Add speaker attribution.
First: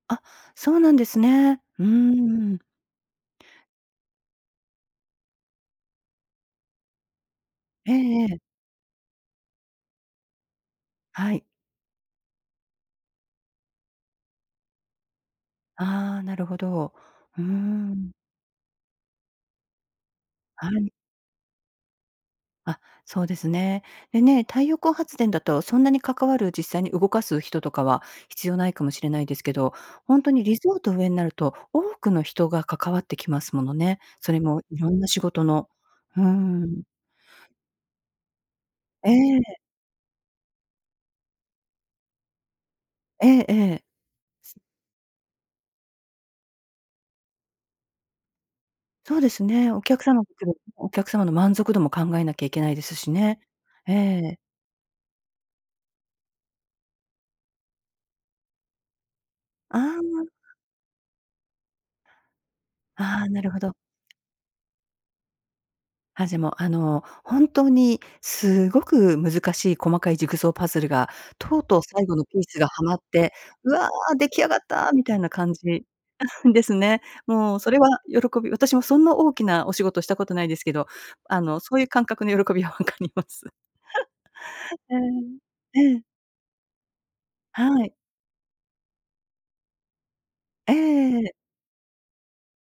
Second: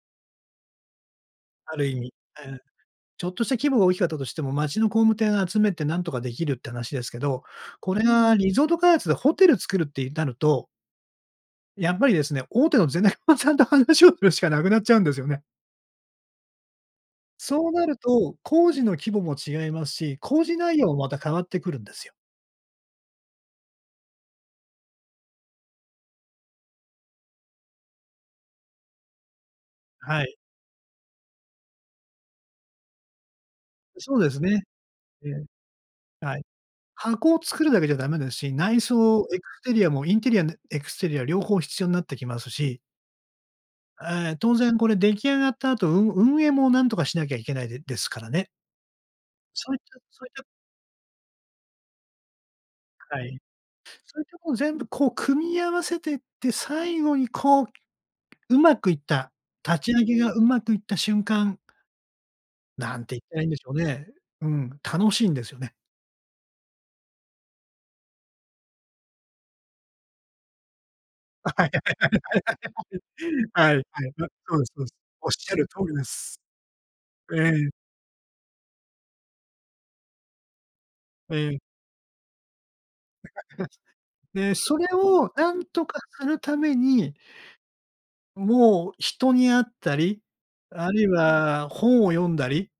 Speaker 1: あ、そうなんですね。
Speaker 2: あ
Speaker 1: うー
Speaker 2: る意
Speaker 1: ん、
Speaker 2: 味、
Speaker 1: うん
Speaker 2: え
Speaker 1: う
Speaker 2: え。
Speaker 1: ん。
Speaker 2: ちょっとした規模が大きかったとしても、町の工務店集めてなんとか出来るって話ですけど、
Speaker 1: え
Speaker 2: これ
Speaker 1: ええ
Speaker 2: が
Speaker 1: え。
Speaker 2: リゾート開発でホテル作るってゆんなると
Speaker 1: はい。
Speaker 2: やっぱりですね、大手のゼネコンさんと話をするしかなくなっちゃうんですよね。
Speaker 1: ああ、なるほど。うー
Speaker 2: そうなる
Speaker 1: ん。
Speaker 2: と、工事の規模も違いますし、工事
Speaker 1: は
Speaker 2: 内容
Speaker 1: い。
Speaker 2: もまた変わってくるんですよ。
Speaker 1: あ、そうですね。でね、太陽光発電だと、そんなに関わる、実際に動かす人とかは必要無いかもしれないですけど、ほん
Speaker 2: は
Speaker 1: と
Speaker 2: い。
Speaker 1: にリゾート上になると、多くの人が関わってきますものね。
Speaker 2: そうで
Speaker 1: そ
Speaker 2: す
Speaker 1: れも
Speaker 2: ね。
Speaker 1: 色んな仕
Speaker 2: え
Speaker 1: 事
Speaker 2: え。
Speaker 1: の。う
Speaker 2: はい、
Speaker 1: ん。
Speaker 2: 箱を作るだけじゃダメですし、内
Speaker 1: え
Speaker 2: 装、エク
Speaker 1: え。
Speaker 2: ステリアもインテリアねエクステリア両方必要になってきますし。
Speaker 1: ええええ。
Speaker 2: あ、ええ、当然これ出来上がった後、運運営も何とかしなきゃいけないでですからね。
Speaker 1: そうです
Speaker 2: そ
Speaker 1: ね。
Speaker 2: ういっ
Speaker 1: お
Speaker 2: た
Speaker 1: 客様
Speaker 2: そういった
Speaker 1: [unintelligible] お客様の満足度も考えなきゃいけないですし
Speaker 2: はい。
Speaker 1: ね。え
Speaker 2: そういった
Speaker 1: え。
Speaker 2: もん全部こう組み合わせてって、最後にこう、上手くいった、立
Speaker 1: あ
Speaker 2: ち上げ
Speaker 1: あ。
Speaker 2: が上手くいった瞬間何て言っ
Speaker 1: ああ、
Speaker 2: た
Speaker 1: な
Speaker 2: らいん
Speaker 1: る
Speaker 2: で
Speaker 1: ほ
Speaker 2: しょ
Speaker 1: ど。
Speaker 2: うね。うん、楽しいんですよね。
Speaker 1: あ、じぇも、あの、本当にすごく難しい細かいジグソーパズルが、とうとう最後のピースがはまっ
Speaker 2: はい
Speaker 1: て、「う
Speaker 2: はい。
Speaker 1: わ、出
Speaker 2: [unintelligible]
Speaker 1: 来上
Speaker 2: そ
Speaker 1: がっ
Speaker 2: うですそうで
Speaker 1: た」
Speaker 2: す。
Speaker 1: みたい
Speaker 2: お
Speaker 1: な
Speaker 2: っし
Speaker 1: 感
Speaker 2: ゃる通
Speaker 1: じ、
Speaker 2: りです。
Speaker 1: ですね。
Speaker 2: え
Speaker 1: もうそ
Speaker 2: え。
Speaker 1: れは喜び私もそんな大きなお仕事したことないですけど、
Speaker 2: え
Speaker 1: あの、
Speaker 2: え。
Speaker 1: そういう感覚の喜びは分かります。
Speaker 2: で、そ れをなん
Speaker 1: ええ、
Speaker 2: と
Speaker 1: え
Speaker 2: か
Speaker 1: え。
Speaker 2: するために
Speaker 1: はい。
Speaker 2: もう、人に会ったり、
Speaker 1: え
Speaker 2: あるい
Speaker 1: え。
Speaker 2: は本を読んだり